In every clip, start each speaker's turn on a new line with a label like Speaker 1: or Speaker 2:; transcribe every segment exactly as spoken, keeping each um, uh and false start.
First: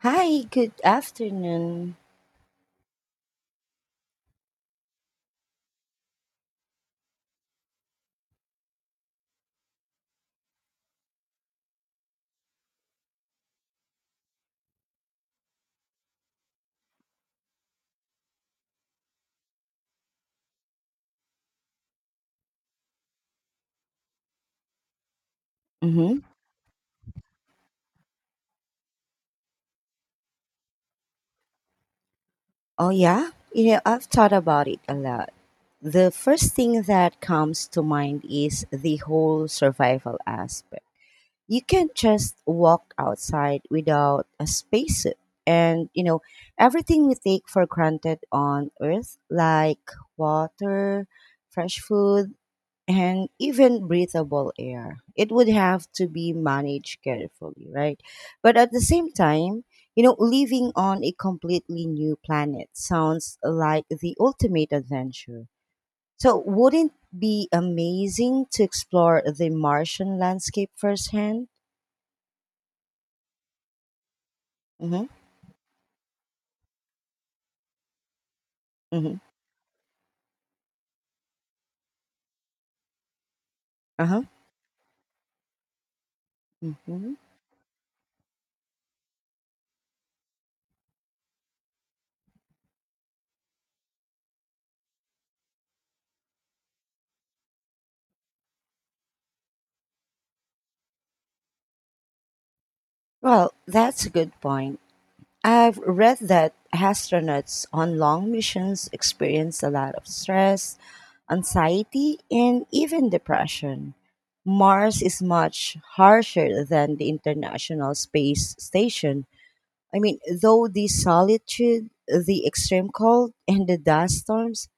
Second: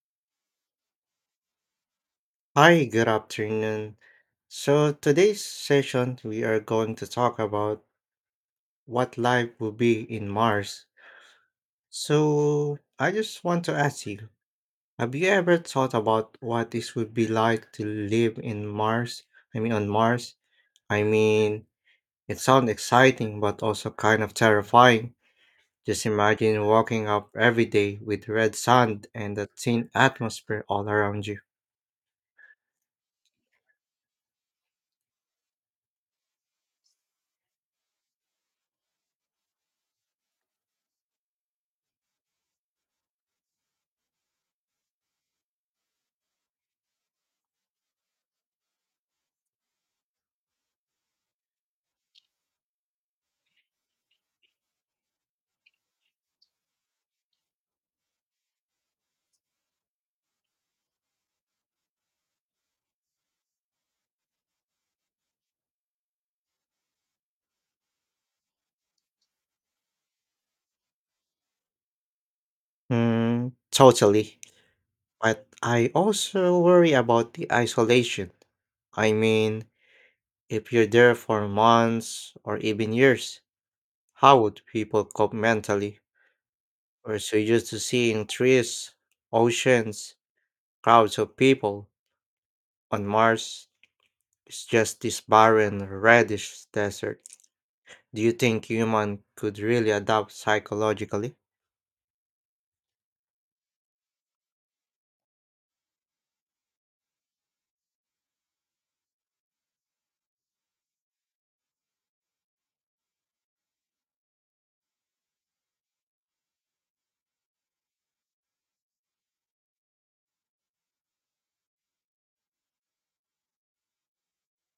Speaker 1: Hi, good afternoon.
Speaker 2: Hi, good afternoon. So, today's session, we are going to talk about what life will be in Mars. So, I just want to ask you, have you ever thought about what this would be like to live in Mars? I mean, on Mars? I mean, it sounds exciting, but also kind of terrifying. Just
Speaker 1: Mm-hmm.
Speaker 2: imagine walking up every day with red sand and a thin atmosphere all around you.
Speaker 1: Oh, yeah. You know, I've thought about it a lot. The first thing that comes to mind is the whole survival aspect. You can't just walk outside without a spacesuit. And, you know, everything we take for granted on Earth, like water, fresh food, and even breathable air, it would have to be managed carefully, right? But at the same time, you know, living on a completely new planet sounds like the ultimate adventure. So, wouldn't it be amazing to explore the Martian landscape firsthand?
Speaker 2: Hmm, totally.
Speaker 1: Mm-hmm.
Speaker 2: But I also worry about the isolation. I
Speaker 1: Mm-hmm.
Speaker 2: mean, if you're there for months or even years,
Speaker 1: Uh-huh.
Speaker 2: how would people cope mentally?
Speaker 1: Mm-hmm.
Speaker 2: We're so used to seeing trees, oceans, crowds of people. On Mars, it's just this barren, reddish desert. Do you think human could really adapt psychologically?
Speaker 1: Well, that's a good point. I've read that astronauts on long missions experience a lot of stress, anxiety, and even depression. Mars is much harsher than the International Space Station. I mean, though the solitude, the extreme cold, and the dust storms,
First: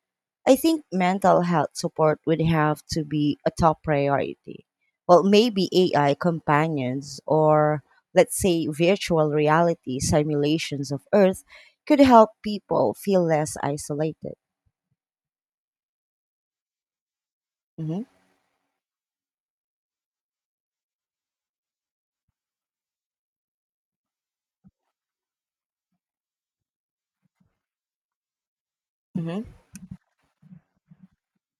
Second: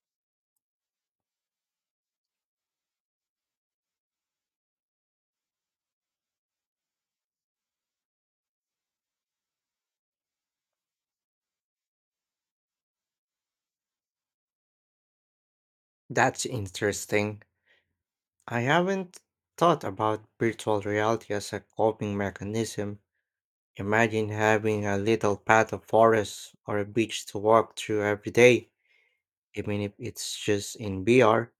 Speaker 1: I think mental health support would have to be a top priority. Well, maybe A I companions or, let's say, virtual reality simulations of Earth could help people feel less isolated.
Speaker 2: That's interesting.
Speaker 1: Hmm.
Speaker 2: I haven't thought about virtual reality as a coping mechanism. Imagine having a little path of forest or a beach to walk through every day,
Speaker 1: Hmm.
Speaker 2: even if it's just in B R.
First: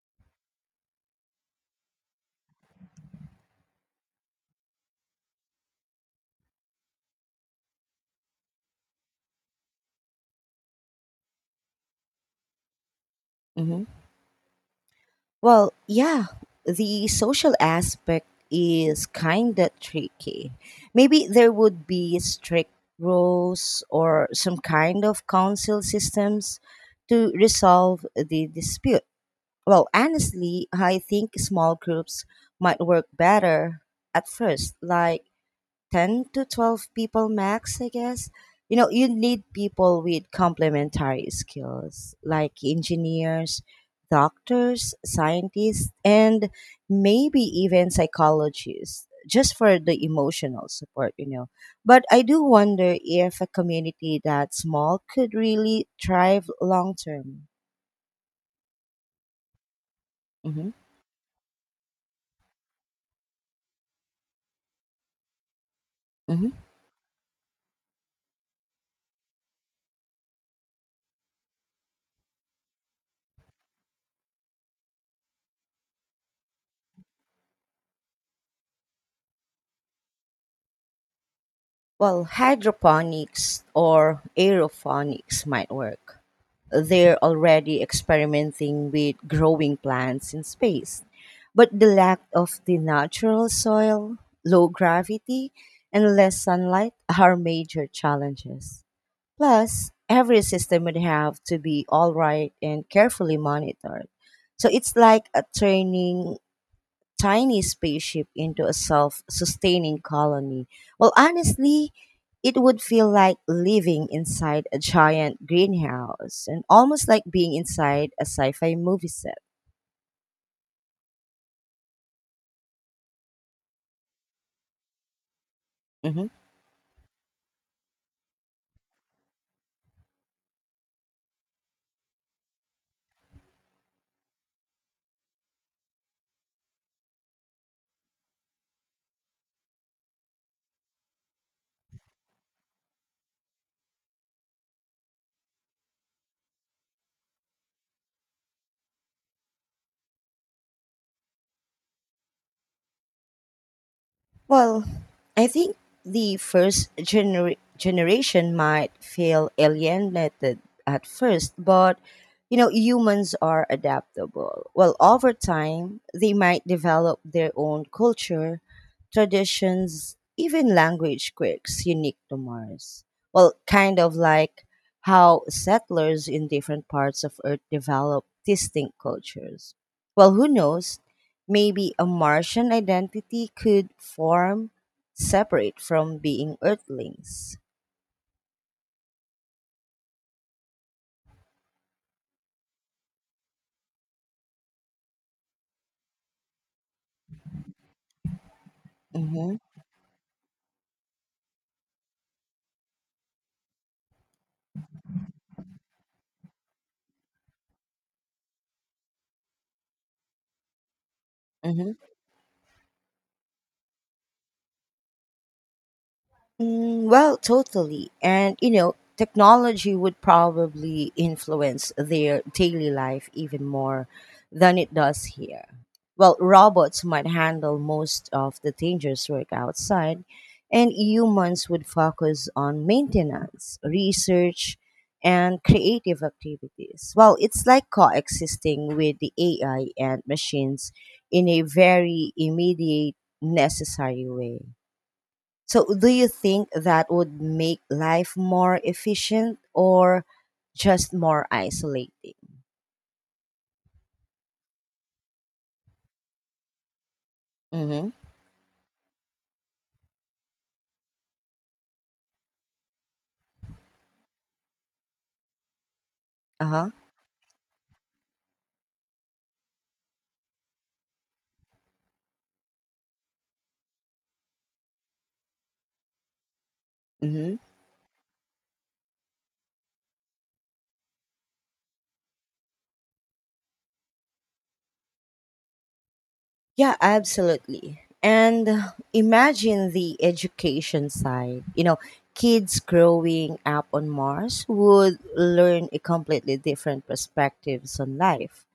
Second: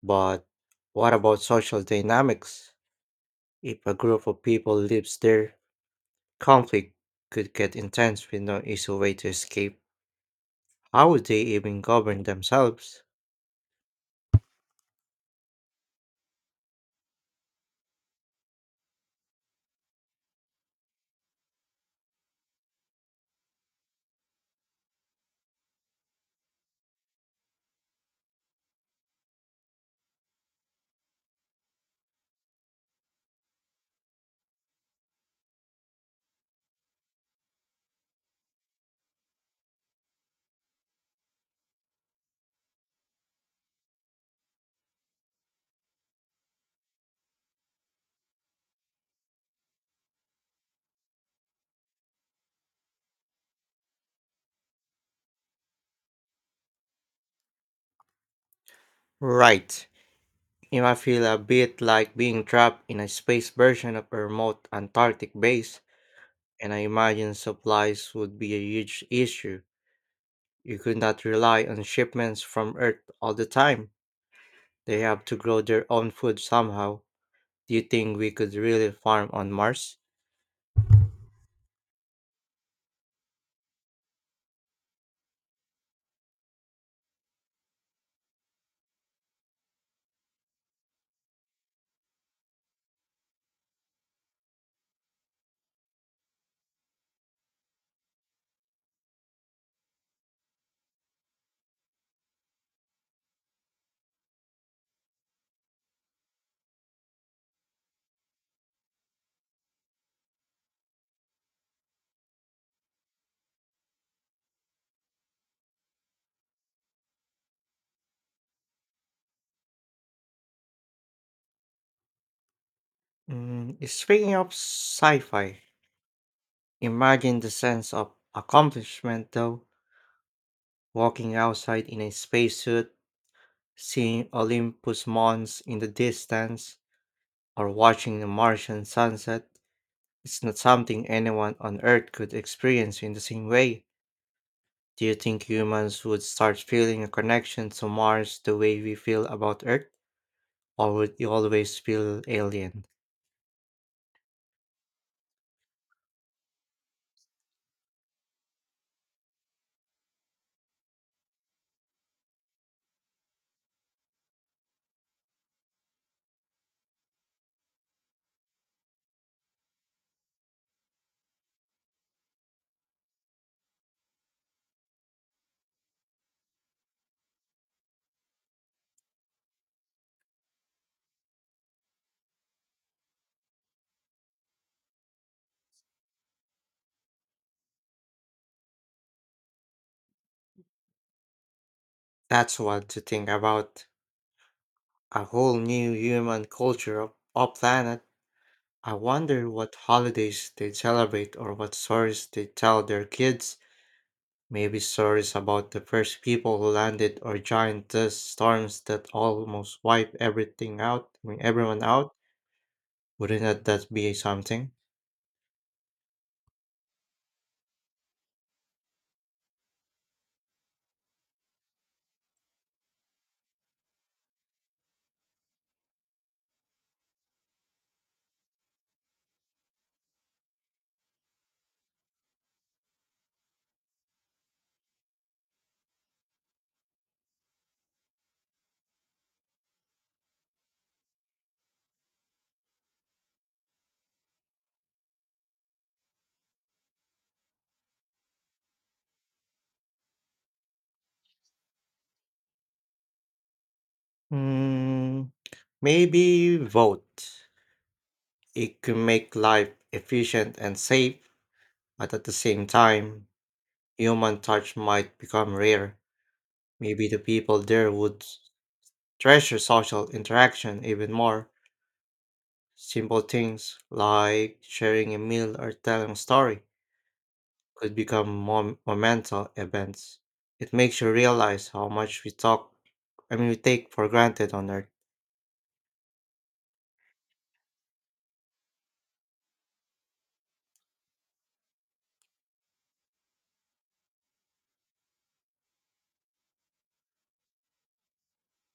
Speaker 2: But what about social dynamics? If a group of people lives there, conflict could get intense with no easy way to escape. How would they even govern themselves?
Speaker 1: Hmm. Well, yeah, the social aspect is kind of tricky. Maybe there would be strict rules or some kind of council systems to resolve the dispute. Well, honestly, I think small groups might work better at first, like ten to twelve people max, I guess. You know, you need people with complementary skills, like engineers, doctors, scientists, and maybe even psychologists, just for the emotional support. You know but I do wonder if a community that small could really thrive long term.
Speaker 2: Right.
Speaker 1: Hmm.
Speaker 2: It might feel a bit like being trapped in a space version of a remote Antarctic base, and I imagine supplies would be a huge issue. You could not rely on shipments from Earth all the time. They have to grow their own food somehow. Do you think we could really farm on Mars?
Speaker 1: Well, hydroponics or aeroponics might work. They're already experimenting with growing plants in space. But the lack of the natural soil, low gravity, and less sunlight are major challenges. Plus, every system would have to be all right and carefully monitored. So it's like a training tiny spaceship into a self sustaining colony. Well, honestly, it would feel like living inside a giant greenhouse and almost like being inside a sci fi movie set.
Speaker 2: Mm, speaking of sci fi,
Speaker 1: Mm-hmm.
Speaker 2: imagine the sense of accomplishment though, walking outside in a spacesuit, seeing Olympus Mons in the distance, or watching the Martian sunset. It's not something anyone on Earth could experience in the same way. Do you think humans would start feeling a connection to Mars the way we feel about Earth, or would you always feel alien?
Speaker 1: Well, I think the first gener- generation might feel alienated at first, but you know, humans are adaptable. Well, over time, they might develop their own culture, traditions, even language quirks unique to Mars. Well, kind of like how settlers in different parts of Earth develop distinct cultures. Well, who knows? Maybe a Martian identity could form separate from being Earthlings.
Speaker 2: That's what to think about. A whole new human culture of a planet. I wonder
Speaker 1: Mm-hmm.
Speaker 2: what holidays they celebrate or what stories they tell their kids. Maybe stories about the first people who landed or giant dust storms that almost wipe everything out, I mean everyone
Speaker 1: Mm-hmm.
Speaker 2: out. Wouldn't that that be something?
Speaker 1: Mm, well, totally. And, you know, technology would probably influence their daily life even more than it does here. Well, robots might handle most of the dangerous work outside, and humans would focus on maintenance, research, and creative activities. Well, it's like coexisting with the A I and machines in a very immediate, necessary way. So, do you think that would make life more efficient or just more isolating?
Speaker 2: Hmm. Maybe vote.
Speaker 1: Mm-hmm.
Speaker 2: It could make life efficient and safe, but at the same time, human touch might become rare.
Speaker 1: Uh huh.
Speaker 2: Maybe the people there would treasure social interaction even more. Simple things like sharing a meal or telling a story
Speaker 1: Mm-hmm.
Speaker 2: could become mom- momental events. It makes you realize how much we talk, I mean, we take for granted on Earth.
Speaker 1: Yeah, absolutely. And uh, imagine the education side. You know, kids growing up on Mars would learn a completely different perspectives on life,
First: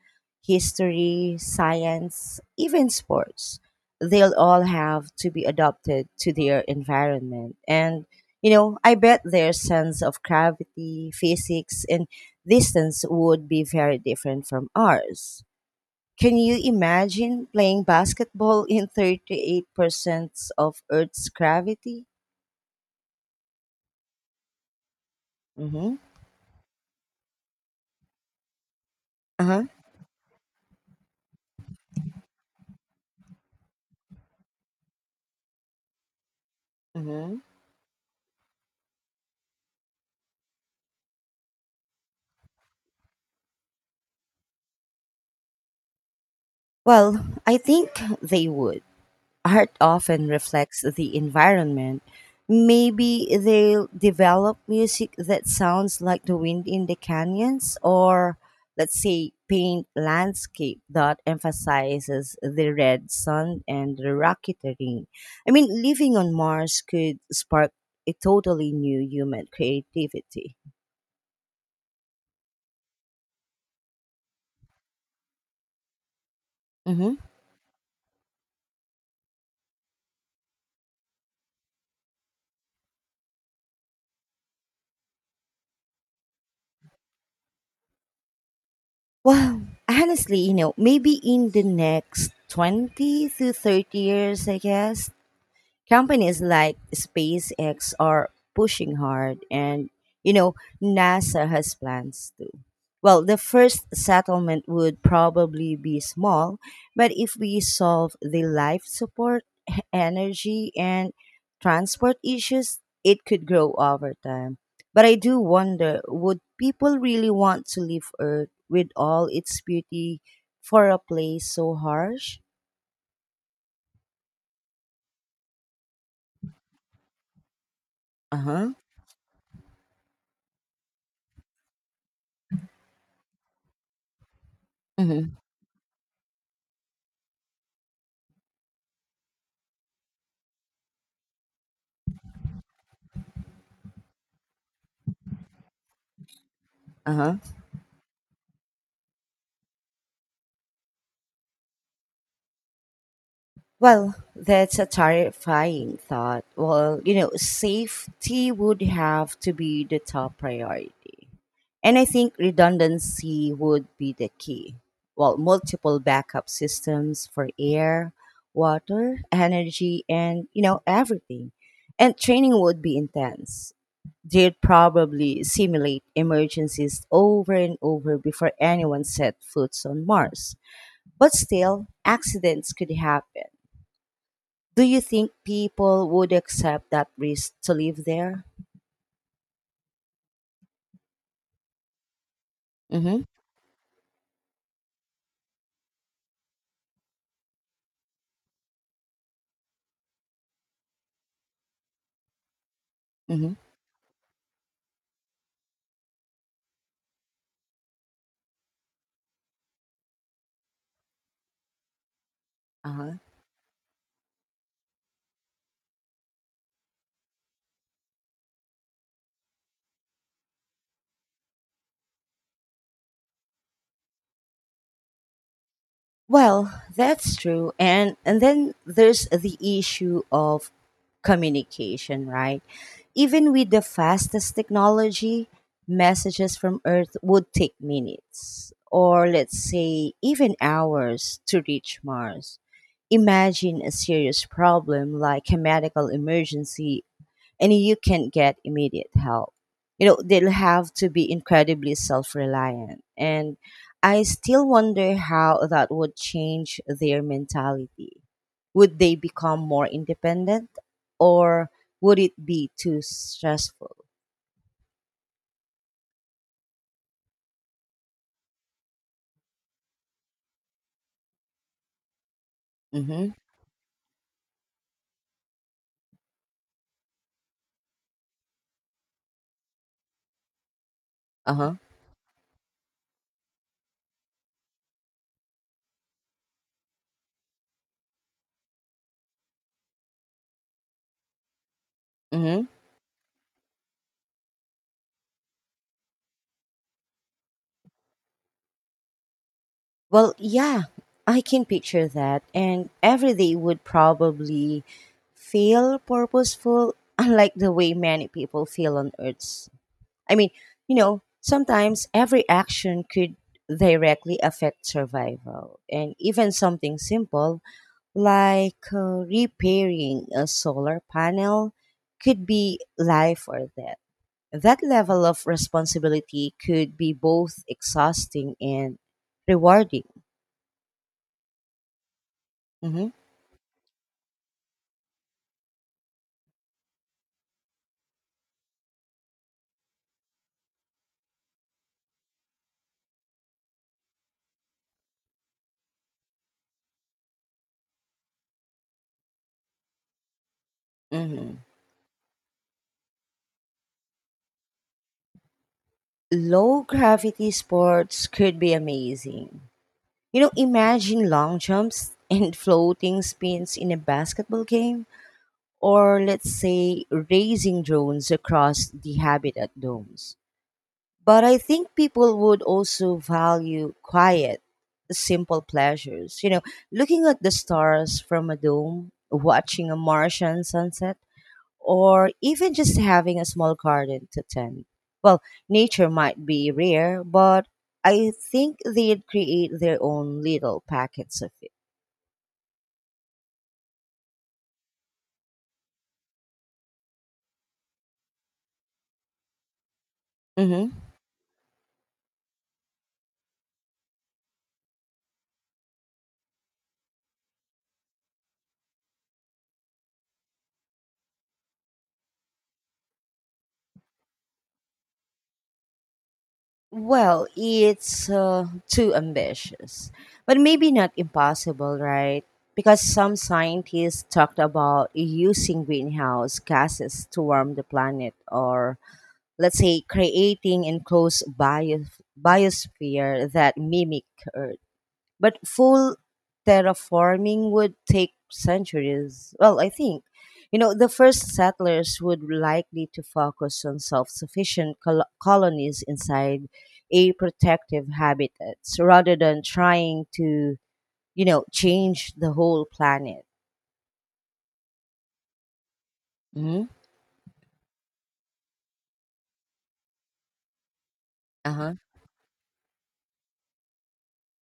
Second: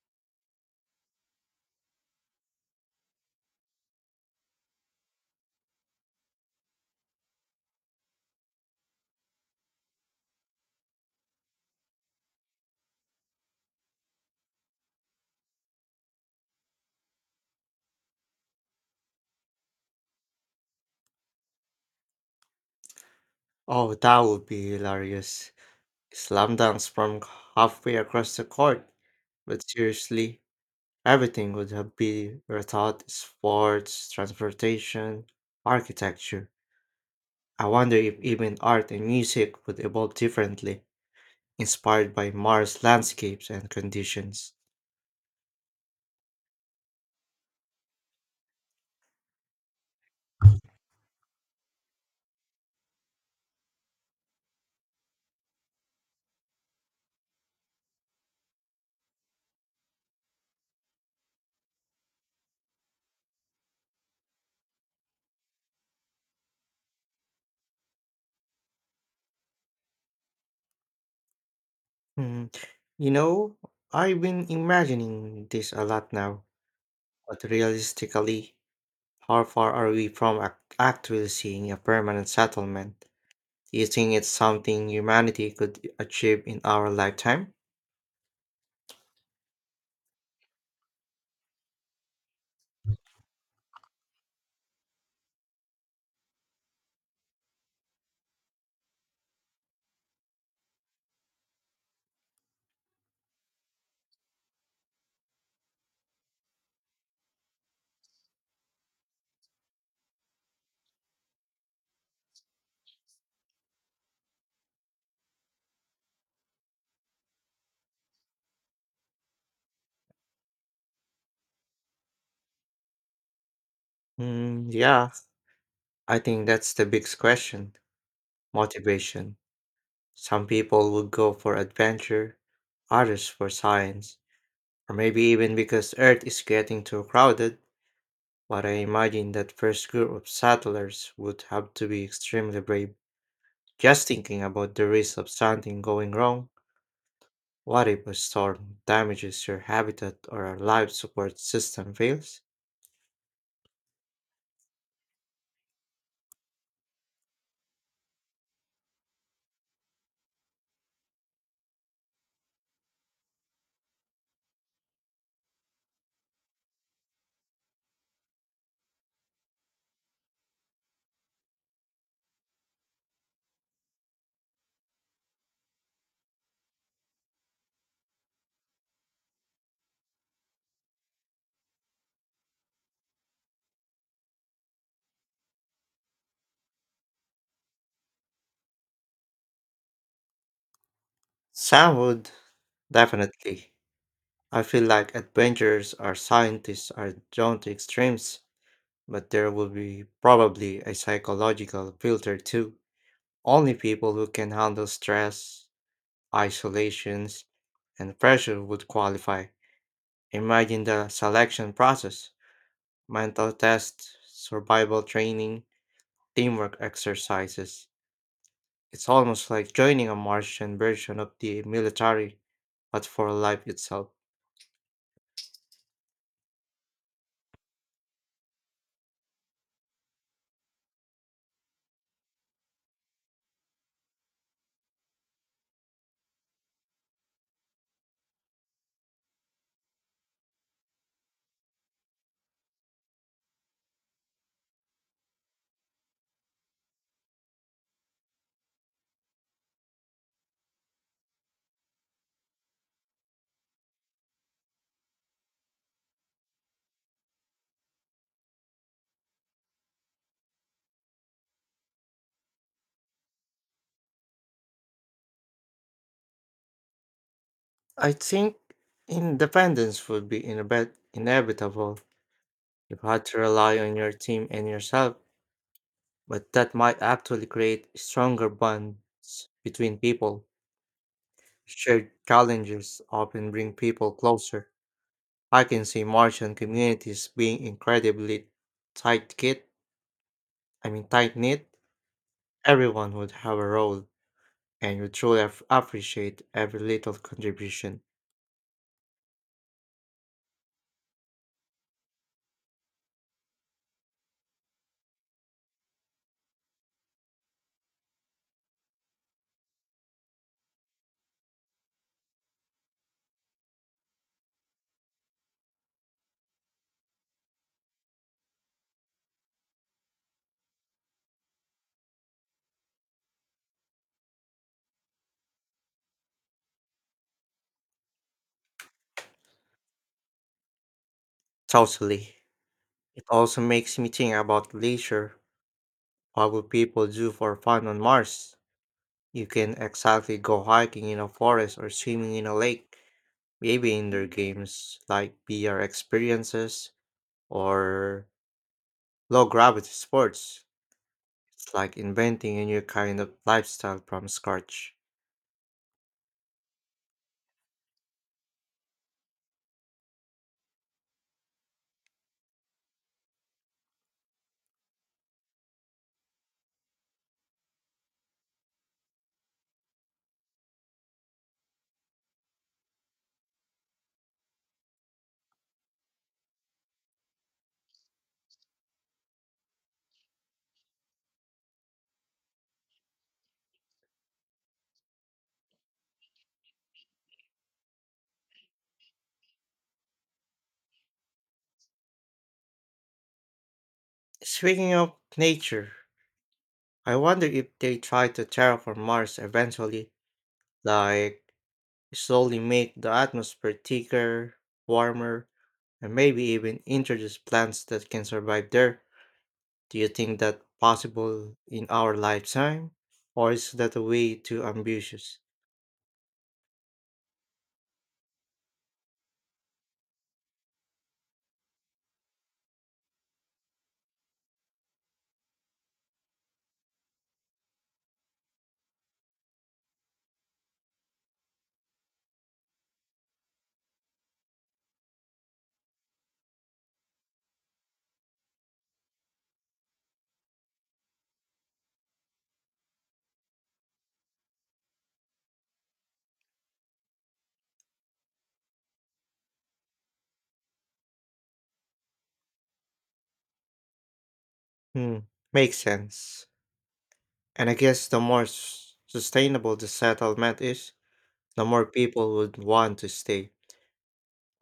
Speaker 1: history, science, even sports. They'll all have to be adapted to their environment. And, you know, I bet their sense of gravity, physics, and distance would be very different from ours. Can you imagine playing basketball in thirty-eight percent of Earth's gravity?
Speaker 2: Oh, that would be hilarious.
Speaker 1: Hmm.
Speaker 2: Slam dunks from halfway across the court.
Speaker 1: Uh-huh.
Speaker 2: But seriously, everything would have been rethought sports, transportation, architecture.
Speaker 1: Hmm.
Speaker 2: I wonder if even art and music would evolve differently, inspired by Mars landscapes and conditions.
Speaker 1: Well, I think they would. Art often reflects the environment. Maybe they'll develop music that sounds like the wind in the canyons, or, let's say, paint landscape that emphasizes the red sun and the rocky terrain. I mean, living on Mars could spark a totally new human creativity.
Speaker 2: Hmm, you know, I've been imagining this a lot now,
Speaker 1: Mm-hmm.
Speaker 2: but realistically, how far are we from ac- actually seeing a permanent settlement? Do you think it's something humanity could achieve in our lifetime?
Speaker 1: Well, honestly, you know, maybe in the next twenty to thirty years, I guess. Companies like SpaceX are pushing hard, and you know, NASA has plans too. Well, the first settlement would probably be small, but if we solve the life support, energy, and transport issues, it could grow over time. But I do wonder, would people really want to leave Earth with all its beauty for a place so harsh?
Speaker 2: Mm, yeah, I think that's the biggest question,
Speaker 1: Uh huh.
Speaker 2: motivation. Some people would go for adventure, others for science, or maybe
Speaker 1: Mm-hmm.
Speaker 2: even because Earth is getting too crowded. But I imagine that first group of settlers would have to be extremely brave. Just thinking about the risk of something going wrong.
Speaker 1: Uh huh.
Speaker 2: What if a storm damages your habitat or a life support system fails?
Speaker 1: Well, that's a terrifying thought. Well, you know, safety would have to be the top priority. And I think redundancy would be the key. Well, multiple backup systems for air, water, energy, and, you know, everything. And training would be intense. They'd probably simulate emergencies over and over before anyone set foot on Mars. But still, accidents could happen. Do you think people would accept that risk to live there?
Speaker 2: Sound,
Speaker 1: Mm-hmm.
Speaker 2: definitely. I feel like adventurers or scientists are drawn to extremes, but there will be probably a psychological filter too.
Speaker 1: Mm-hmm.
Speaker 2: Only people who can handle stress, isolations, and pressure would qualify. Imagine the selection process,
Speaker 1: Uh-huh.
Speaker 2: mental tests, survival training, teamwork exercises. It's almost like joining a Martian version of the military, but for life itself.
Speaker 1: Well, that's true. And and then there's the issue of communication, right? Even with the fastest technology, messages from Earth would take minutes or, let's say, even hours to reach Mars. Imagine a serious problem like a medical emergency and you can't get immediate help. You know, they'll have to be incredibly self reliant. And I still wonder how that would change their mentality. Would they become more independent or would it be too stressful?
Speaker 2: I think independence would be inevit- inevitable. You had
Speaker 1: Mm-hmm.
Speaker 2: to rely on your team and yourself, but that might actually create stronger bonds between people.
Speaker 1: Uh-huh.
Speaker 2: Shared challenges often bring people closer. I can see Martian communities being incredibly tight-knit. I mean, tight-knit.
Speaker 1: Mm-hmm.
Speaker 2: Everyone would have a role, and would truly ap- appreciate every little contribution.
Speaker 1: Well, yeah, I can picture that. And every day would probably feel purposeful, unlike the way many people feel on Earth's. I mean, you know, sometimes every action could directly affect survival. And even something simple like uh, repairing a solar panel could be life or death. That level of responsibility could be both exhausting and rewarding.
Speaker 2: Totally.
Speaker 1: Hmm.
Speaker 2: It also makes me think about leisure. What would people do for fun on Mars? You can exactly go hiking in a forest or swimming in a lake. Maybe indoor games like V R experiences or low gravity sports.
Speaker 1: Hmm.
Speaker 2: It's like inventing a new kind of lifestyle from scratch.
Speaker 1: Low gravity sports could be amazing. You know, imagine long jumps and floating spins in a basketball game or, let's say, raising drones across the habitat domes. But I think people would also value quiet, simple pleasures. You know, looking at the stars from a dome, watching a Martian sunset, or even just having a small garden to tend. Well, nature might be rare, but I think they'd create their own little packets of it.
Speaker 2: Speaking of nature, I wonder if they try to terraform Mars eventually,
Speaker 1: Mhm.
Speaker 2: like slowly make the atmosphere thicker, warmer, and maybe even introduce plants that can survive there. Do you think that possible in our lifetime? Or is that a way too ambitious?
Speaker 1: Well, it's uh, too ambitious, but maybe not impossible, right? Because some scientists talked about using greenhouse gases to warm the planet, or, let's say, creating enclosed bio- biosphere that mimic Earth. But full terraforming would take centuries. Well, I think. You know, the first settlers would likely to focus on self-sufficient col- colonies inside a protective habitat rather than trying to, you know, change the whole planet.
Speaker 2: Hmm, makes sense.
Speaker 1: Hmm.
Speaker 2: And I guess the more s- sustainable the settlement is, the more
Speaker 1: Uh-huh.
Speaker 2: people would want to stay.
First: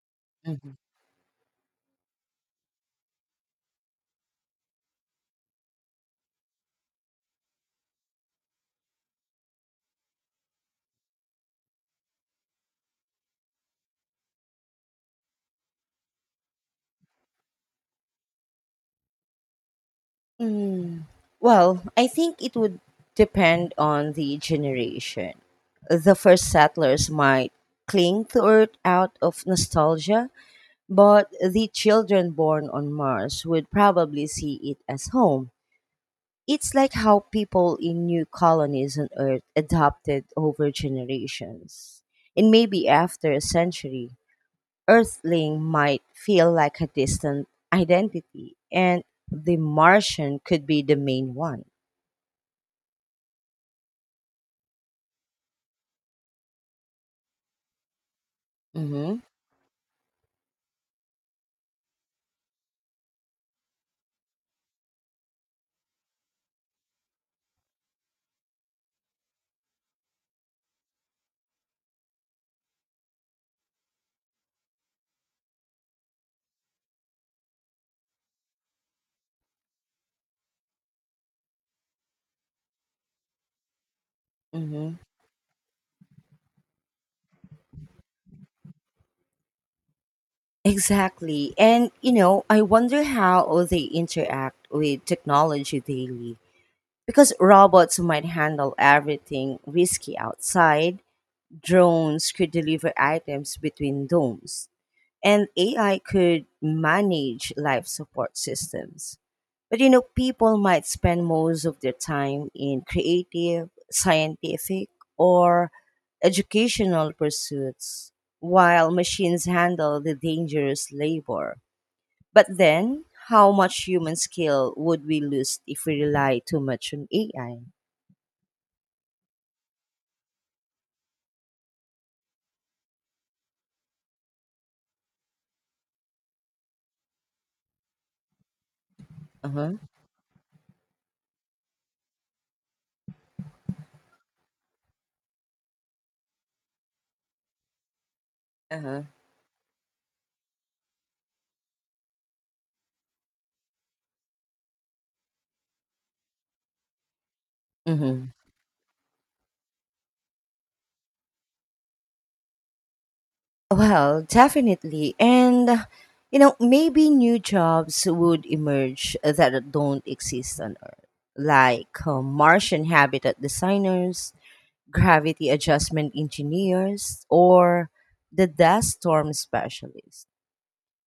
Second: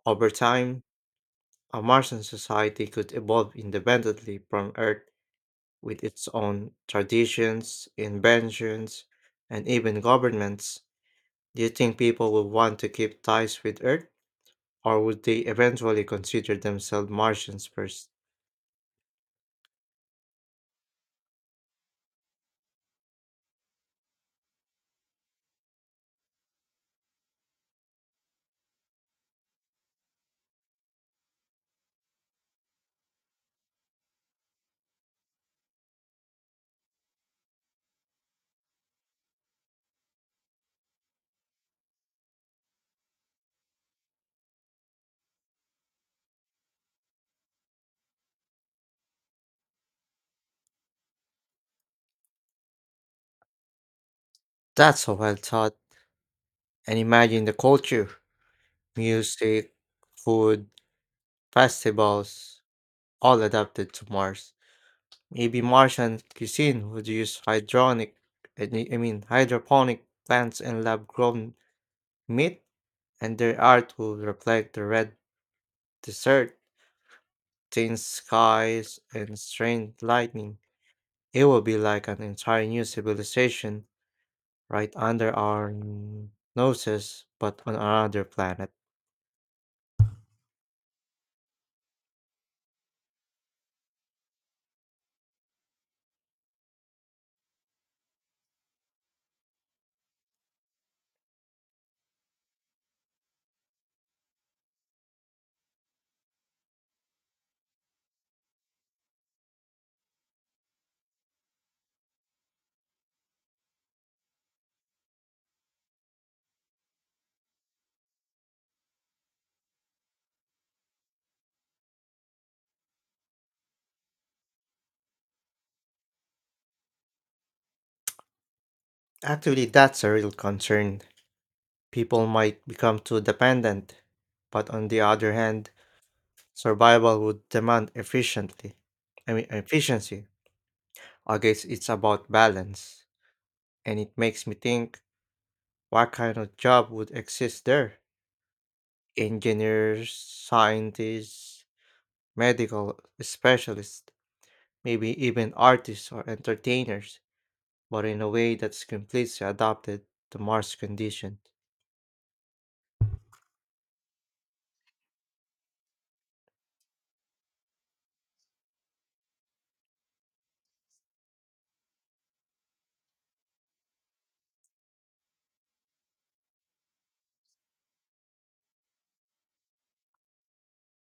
Speaker 2: Over
Speaker 1: Hmm.
Speaker 2: time, a Martian society could evolve independently from Earth with its own traditions, inventions, and even governments. Do you think people would want to keep ties with Earth, or would they eventually consider themselves Martians first?
Speaker 1: Mm, well, I think it would depend on the generation. The first settlers might cling to Earth out of nostalgia. But the children born on Mars would probably see it as home. It's like how people in new colonies on Earth adopted over generations. And maybe after a century, Earthling might feel like a distant identity, and the Martian could be the main one.
Speaker 2: That's a well thought. And imagine the culture,
Speaker 1: Mm-hmm.
Speaker 2: music, food, festivals, all adapted to Mars. Maybe Martian cuisine would use hydronic, I ne- I mean hydroponic plants and lab-grown meat, and their art will reflect the red desert, thin skies, and strange lightning. It will be like an entire new civilization right
Speaker 1: Mm-hmm.
Speaker 2: under our n- noses, but on another planet.
Speaker 1: Exactly. And, you know, I wonder how they interact with technology daily. Because robots might handle everything risky outside, drones could deliver items between domes, and A I could manage life support systems. But you know, people might spend most of their time in creative, scientific, or educational pursuits while machines handle the dangerous labor. But then, how much human skill would we lose if we rely too much on A I?
Speaker 2: Actually, that's a real concern. People might become too dependent, but on the other hand, survival would demand efficiently. I mean,
Speaker 1: Uh-huh.
Speaker 2: efficiency. I guess it's about balance, and it makes me think, what kind of job would exist there?
Speaker 1: Uh-huh.
Speaker 2: Engineers, scientists, medical specialists, maybe even artists or entertainers, but in a
Speaker 1: Mm-hmm.
Speaker 2: way that's completely adapted to Mars conditions.
Speaker 1: Well, definitely. And, uh, you know, maybe new jobs would emerge that don't exist on Earth, like uh, Martian habitat designers, gravity adjustment engineers, or the dust storm specialists.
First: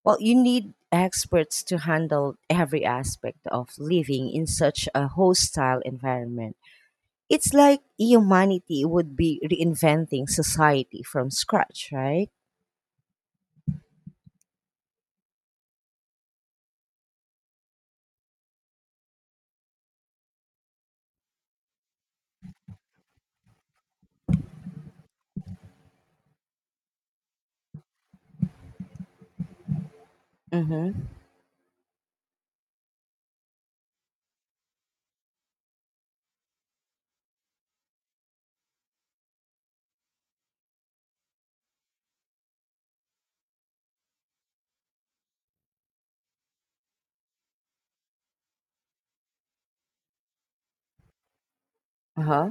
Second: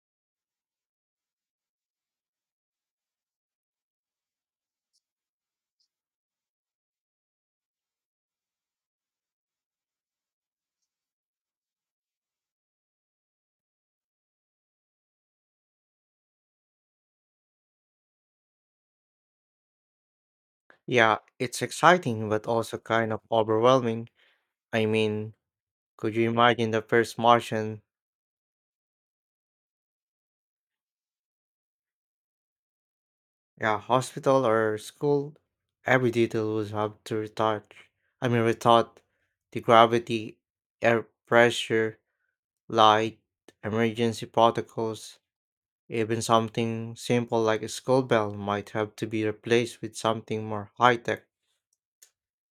Speaker 1: Well, you need experts to handle every aspect of living in such a hostile environment. It's like humanity would be reinventing society from scratch, right?
Speaker 2: Yeah, it's exciting, but also kind of overwhelming. I mean, could you imagine the first Martian,
Speaker 1: Mm-hmm.
Speaker 2: yeah, hospital or school? Every detail would have to retouch. I mean, retouch the gravity, air pressure, light, emergency protocols, even something simple like a school bell might have to be replaced with something more high tech.
Speaker 1: Uh-huh.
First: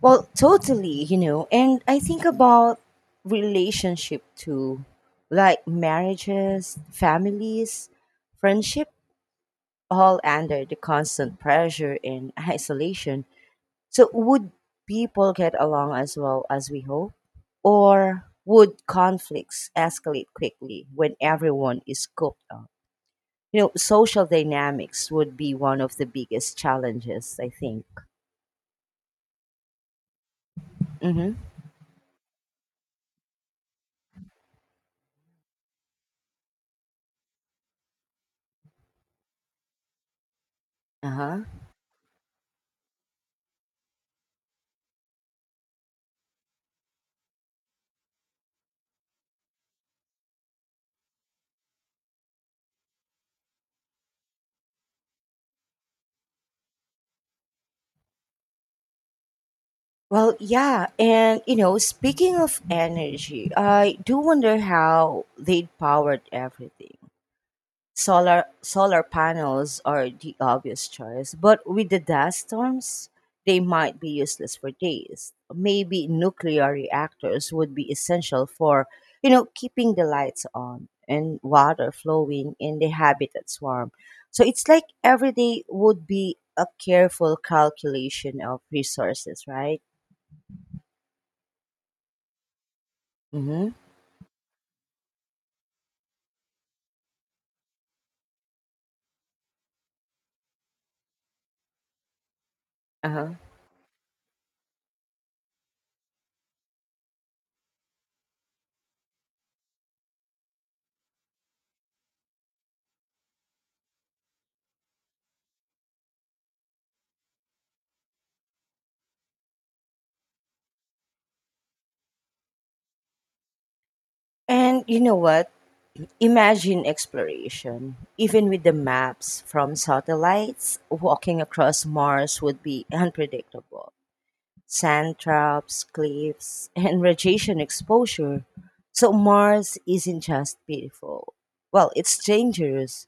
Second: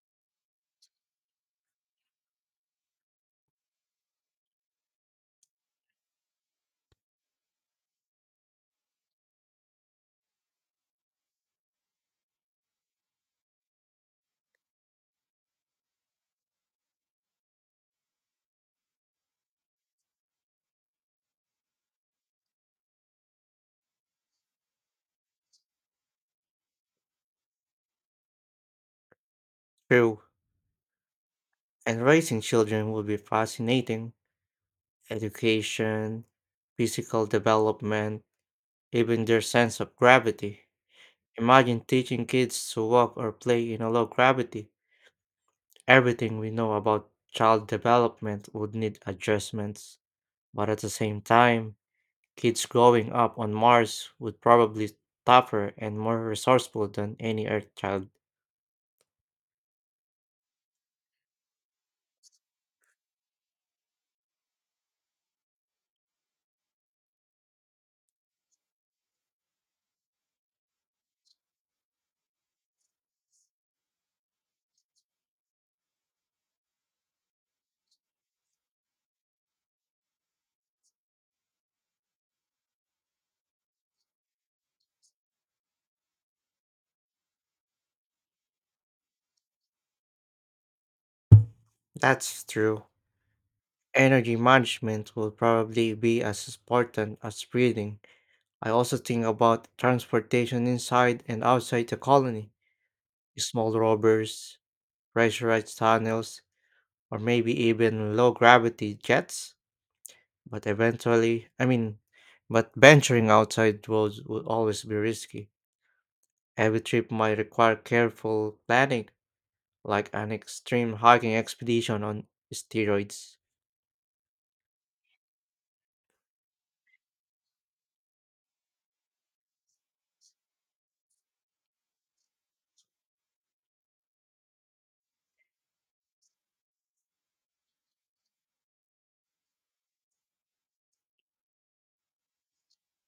Speaker 1: Well, totally, you know, and I think about relationship too, like marriages, families, friendship, all under the constant pressure and isolation. So, would people get along as well as we hope? Or would conflicts escalate quickly when everyone is cooped up? You know, social dynamics would be one of the biggest challenges, I think.
Speaker 2: True,
Speaker 1: Mm-hmm.
Speaker 2: and raising children would be fascinating. Education, physical development, even their sense of gravity.
Speaker 1: Uh-huh.
Speaker 2: Imagine teaching kids to walk or play in a low gravity. Everything we know about child development would need adjustments. But at the same time, kids growing up on Mars would probably tougher and more resourceful than any Earth child.
Speaker 1: Well, yeah. And, you know, speaking of energy, I do wonder how they powered everything. Solar solar panels are the obvious choice, but with the dust storms, they might be useless for days. Maybe nuclear reactors would be essential for, you know, keeping the lights on and water flowing in the habitat's warm. So it's like every day would be a careful calculation of resources, right?
Speaker 2: That's true.
Speaker 1: Mm-hmm.
Speaker 2: Energy management will probably be as important as breathing. I also think about transportation inside and outside the colony,
Speaker 1: Uh-huh.
Speaker 2: small rovers, pressurized tunnels, or maybe even low gravity jets. But eventually, I mean, but venturing outside worlds would always be risky. Every trip might require careful planning, like an extreme hiking expedition on steroids.
Speaker 1: And you know what? Imagine exploration. Even with the maps from satellites, walking across Mars would be unpredictable. Sand traps, cliffs, and radiation exposure. So Mars isn't just beautiful. Well, it's dangerous.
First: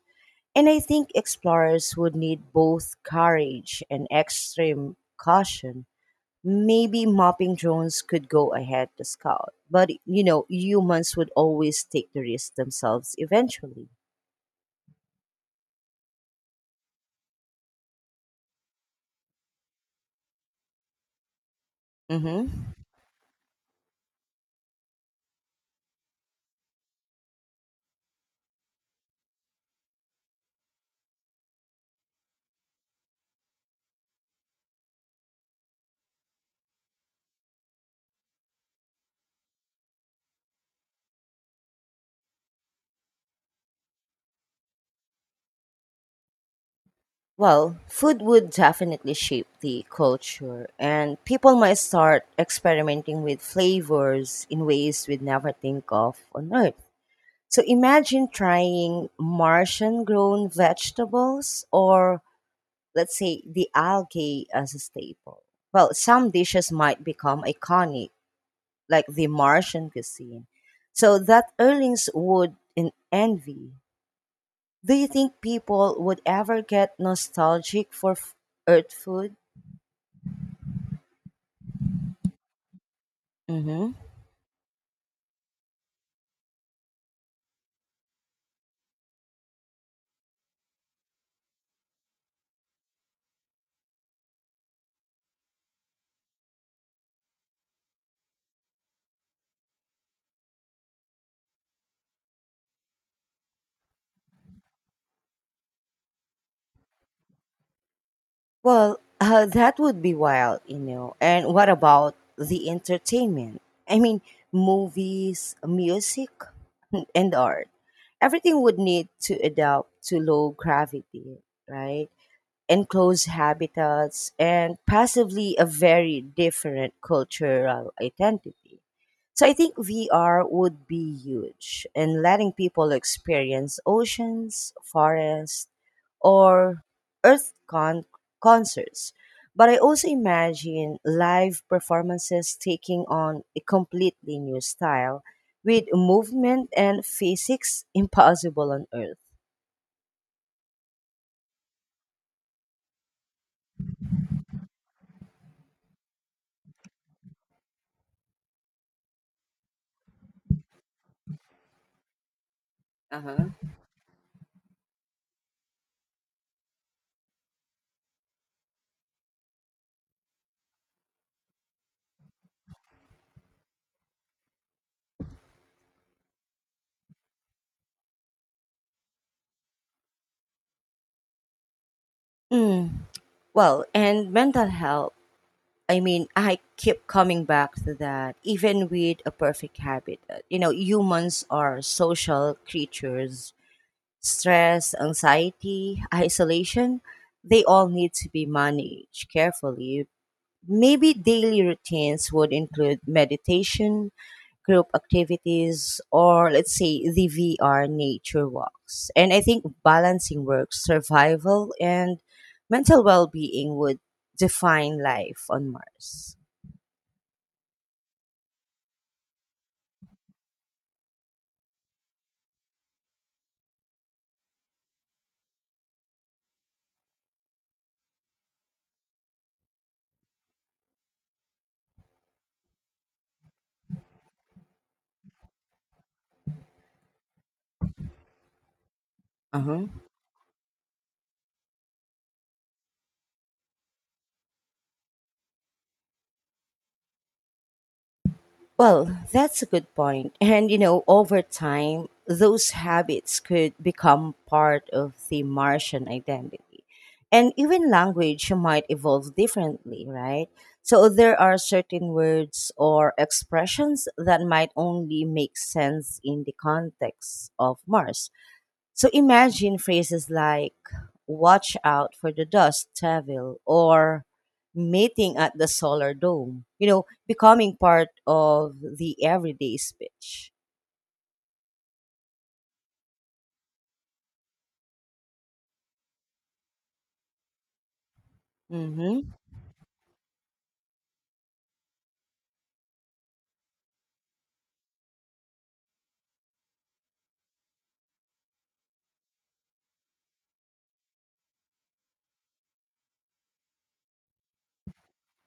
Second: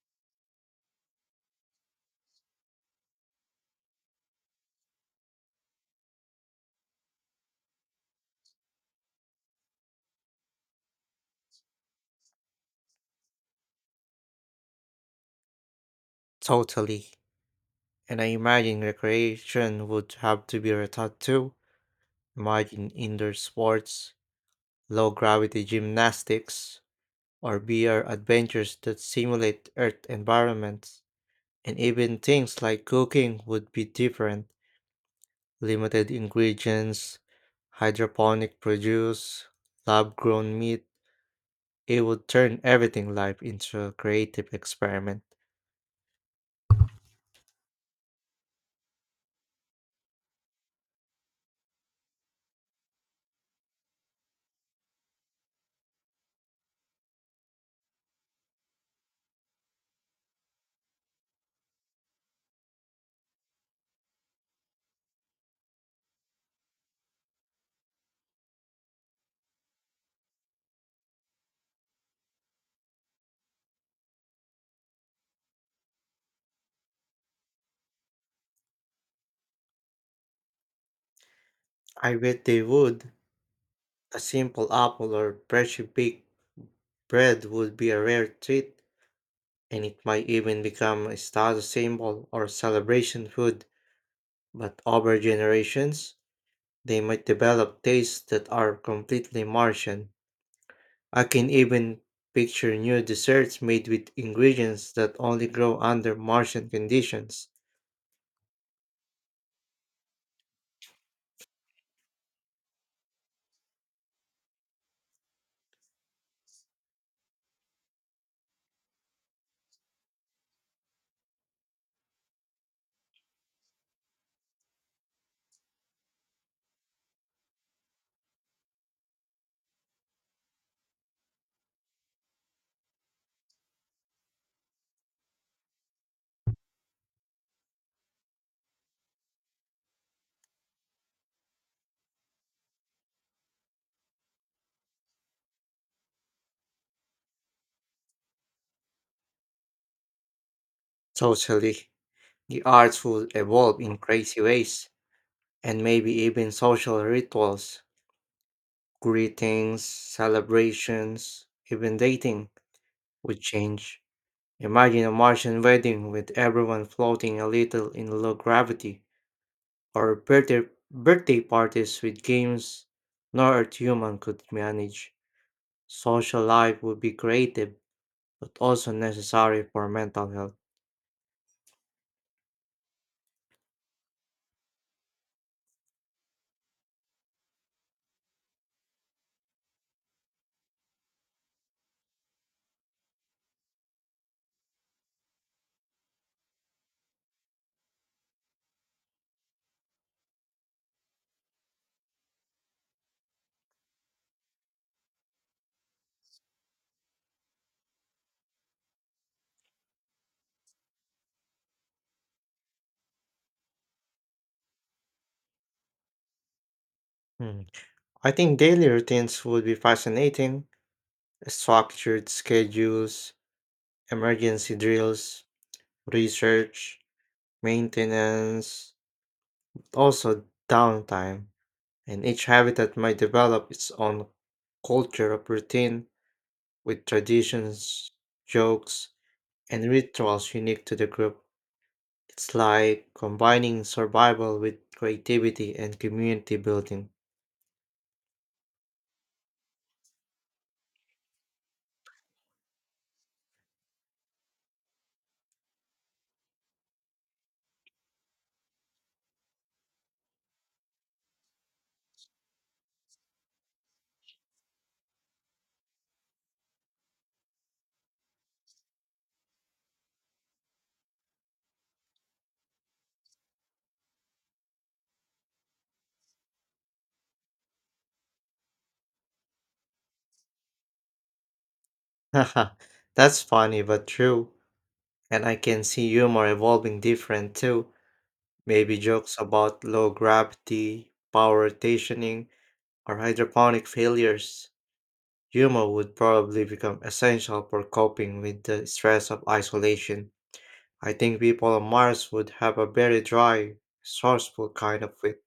Speaker 1: And I think explorers would need both courage and extreme caution. Maybe mapping drones could go ahead to scout, but you know, humans would always take the risk themselves eventually.
Speaker 2: Totally. And I imagine recreation would have to be rethought too.
Speaker 1: Hmm.
Speaker 2: Imagine indoor sports, low gravity gymnastics, or V R adventures that simulate Earth environments. And even things like cooking would be different, limited ingredients, hydroponic produce, lab grown meat. It would turn everything life into a creative experiment.
Speaker 1: Well, food would definitely shape the culture, and people might start experimenting with flavors in ways we'd never think of on Earth. So imagine trying Martian grown vegetables or, let's say, the algae as a staple. Well, some dishes might become iconic, like the Martian cuisine. So that earnings would en- envy. Do you think people would ever get nostalgic for f- Earth food?
Speaker 2: I bet they would.
Speaker 1: Mm-hmm.
Speaker 2: A simple apple or freshly baked bread would be a rare treat, and it might even become a status symbol or celebration food. But over generations, they might develop tastes that are completely Martian. I can even picture new desserts made with ingredients that only grow under Martian conditions.
Speaker 1: Well, uh, that would be wild, you know. And what about the entertainment? I mean, movies, music, and art. Everything would need to adapt to low gravity, right? Enclosed habitats and possibly a very different cultural identity. So I think V R would be huge in letting people experience oceans, forests, or earth con- concerts. But I also imagine live performances taking on a completely new style with movement and physics impossible on earth.
Speaker 2: Totally. The arts will evolve in crazy ways, and maybe even social rituals, greetings, celebrations, even dating would change. Imagine a Martian wedding with everyone floating a little in low gravity, or birthday, birthday parties with games nor Earth human could manage. Social life would be creative, but also necessary for mental health.
Speaker 1: Mm. Well, and mental health, I mean, I keep coming back to that. Even with a perfect habitat, you know, humans are social creatures. Stress, anxiety, isolation, they all need to be managed carefully. Maybe daily routines would include meditation, group activities, or, let's say, the V R nature walks. And I think balancing work, survival, and mental well being would define life on Mars.
Speaker 2: Hmm. I think daily routines would be fascinating. Structured schedules, emergency drills, research, maintenance, also downtime. And each habitat might develop its own culture of routine with traditions, jokes, and
Speaker 1: Uh-huh.
Speaker 2: rituals unique to the group. It's like combining survival with creativity and community building.
Speaker 1: Well, that's a good point. And you know, over time, those habits could become part of the Martian identity. And even language might evolve differently, right? So there are certain words or expressions that might only make sense in the context of Mars. So imagine phrases like watch out for the dust devil or meeting at the solar dome, you know, becoming part of the everyday speech.
Speaker 2: Haha, that's funny but true. And I can see humor evolving different too. Maybe
Speaker 1: Mm-hmm.
Speaker 2: jokes about low gravity, power rotationing, or hydroponic failures. Humor would probably become essential for coping with the stress of isolation. I think people on Mars would have a very dry, resourceful kind of wit.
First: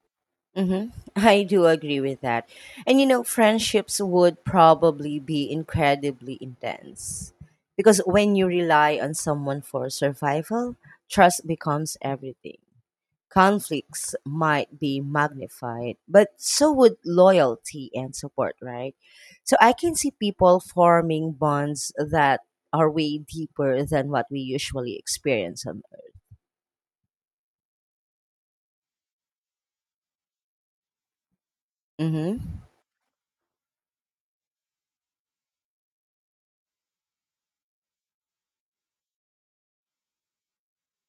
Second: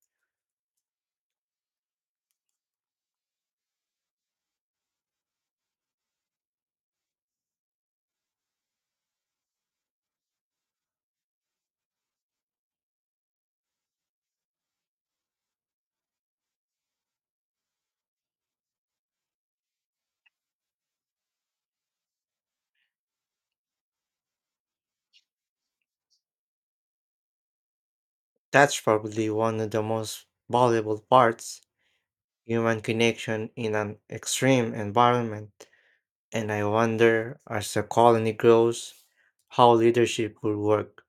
Speaker 1: Mm-hmm. I do agree with that. And you know, friendships would probably be incredibly intense because when you rely on someone for survival, trust becomes everything. Conflicts might be magnified, but so would loyalty and support, right? So I can see people forming bonds that are way deeper than what we usually experience on Earth.
Speaker 2: That's probably one of the most valuable parts,
Speaker 1: Mm-hmm.
Speaker 2: human connection in an extreme environment. And I wonder, as the colony grows, how leadership will work.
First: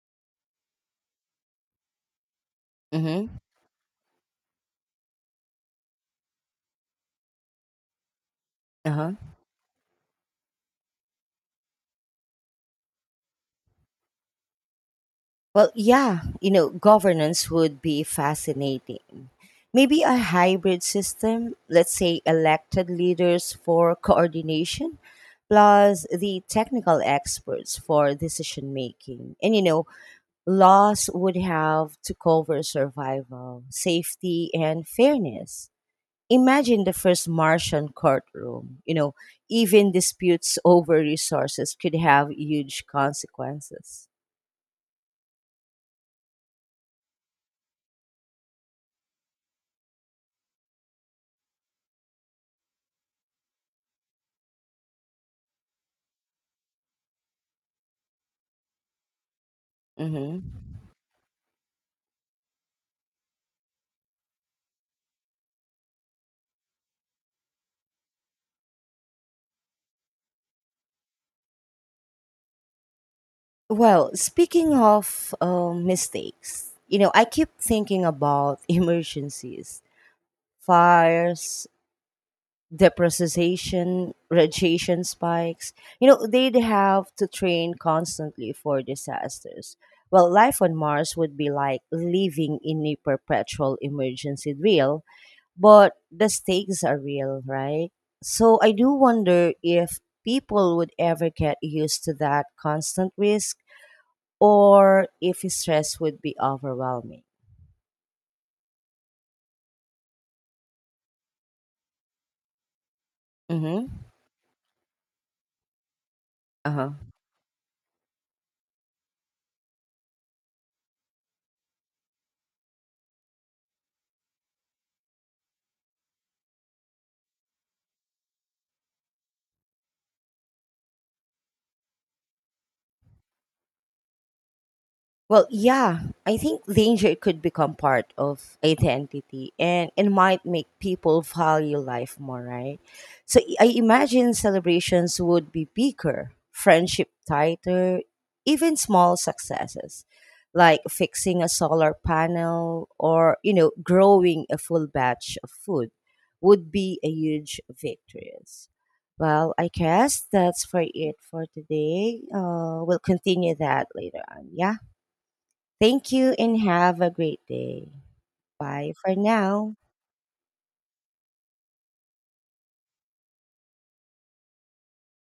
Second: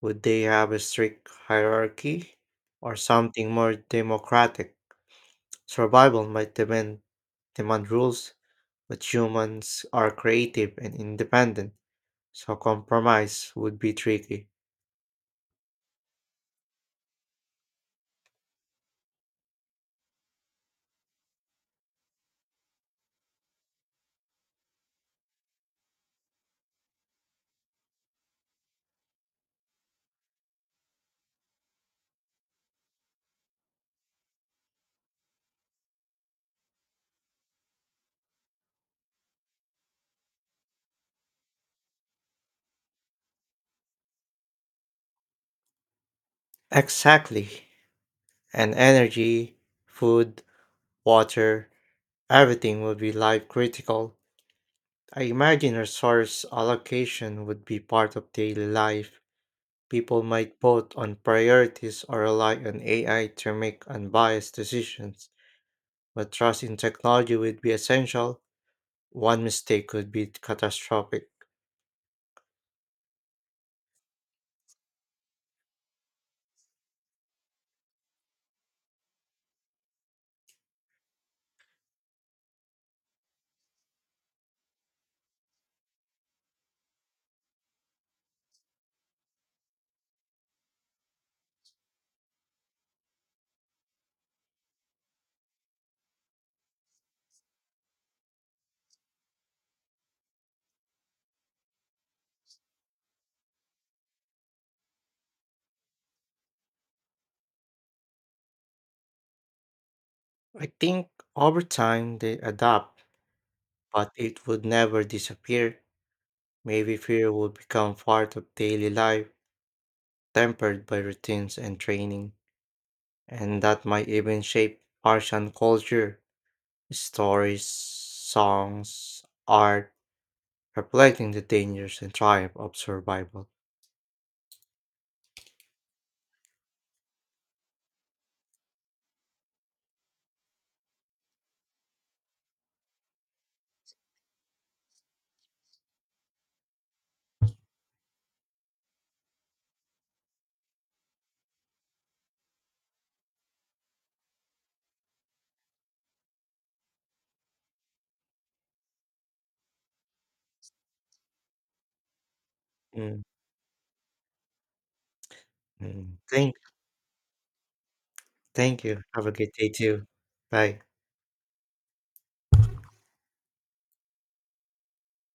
Speaker 2: Would they have a strict hierarchy or
Speaker 1: Mm-hmm.
Speaker 2: something more democratic? Survival might demand, demand rules, but
Speaker 1: Uh-huh.
Speaker 2: humans are creative and independent, so compromise would be tricky.
Speaker 1: Well, yeah, you know, governance would be fascinating. Maybe a hybrid system, let's say elected leaders for coordination, plus the technical experts for decision making. And you know, laws would have to cover survival, safety, and fairness. Imagine the first Martian courtroom. You know, even disputes over resources could have huge consequences.
Speaker 2: Exactly. And energy, food, water, everything would be life critical. I imagine resource allocation would be part of daily life. People might
Speaker 1: Hmm.
Speaker 2: vote on priorities or rely on A I to make unbiased decisions, but trust in technology would be essential. One mistake could be catastrophic.
Speaker 1: Well, speaking of um, mistakes, you know, I keep thinking about emergencies, fires, depreciation, radiation spikes. You know, they'd have to train constantly for disasters. Well, life on Mars would be like living in a perpetual emergency drill, but the stakes are real, right? So I do wonder if people would ever get used to that constant risk or if stress would be overwhelming.
Speaker 2: I think over time they adapt,
Speaker 1: Mm-hmm.
Speaker 2: but it would never disappear.
Speaker 1: Uh-huh.
Speaker 2: Maybe fear will become part of daily life, tempered by routines and training, and that might even shape Persian culture, stories, songs, art, reflecting the dangers and triumph of survival.
Speaker 1: Well, yeah, I think danger could become part of identity and it might make people value life more, right? So I I imagine celebrations would be bigger, friendship tighter, even small successes like fixing a solar panel or, you know, growing a full batch of food would be a huge victories. Well, I guess that's for it for today. Uh, we'll
Speaker 2: Mm,
Speaker 1: continue that later on. Yeah. Thank
Speaker 2: mm.
Speaker 1: you
Speaker 2: Thank,
Speaker 1: and have a great day.
Speaker 2: thank
Speaker 1: Bye
Speaker 2: you.
Speaker 1: for
Speaker 2: Have a good day
Speaker 1: now.
Speaker 2: too. Bye.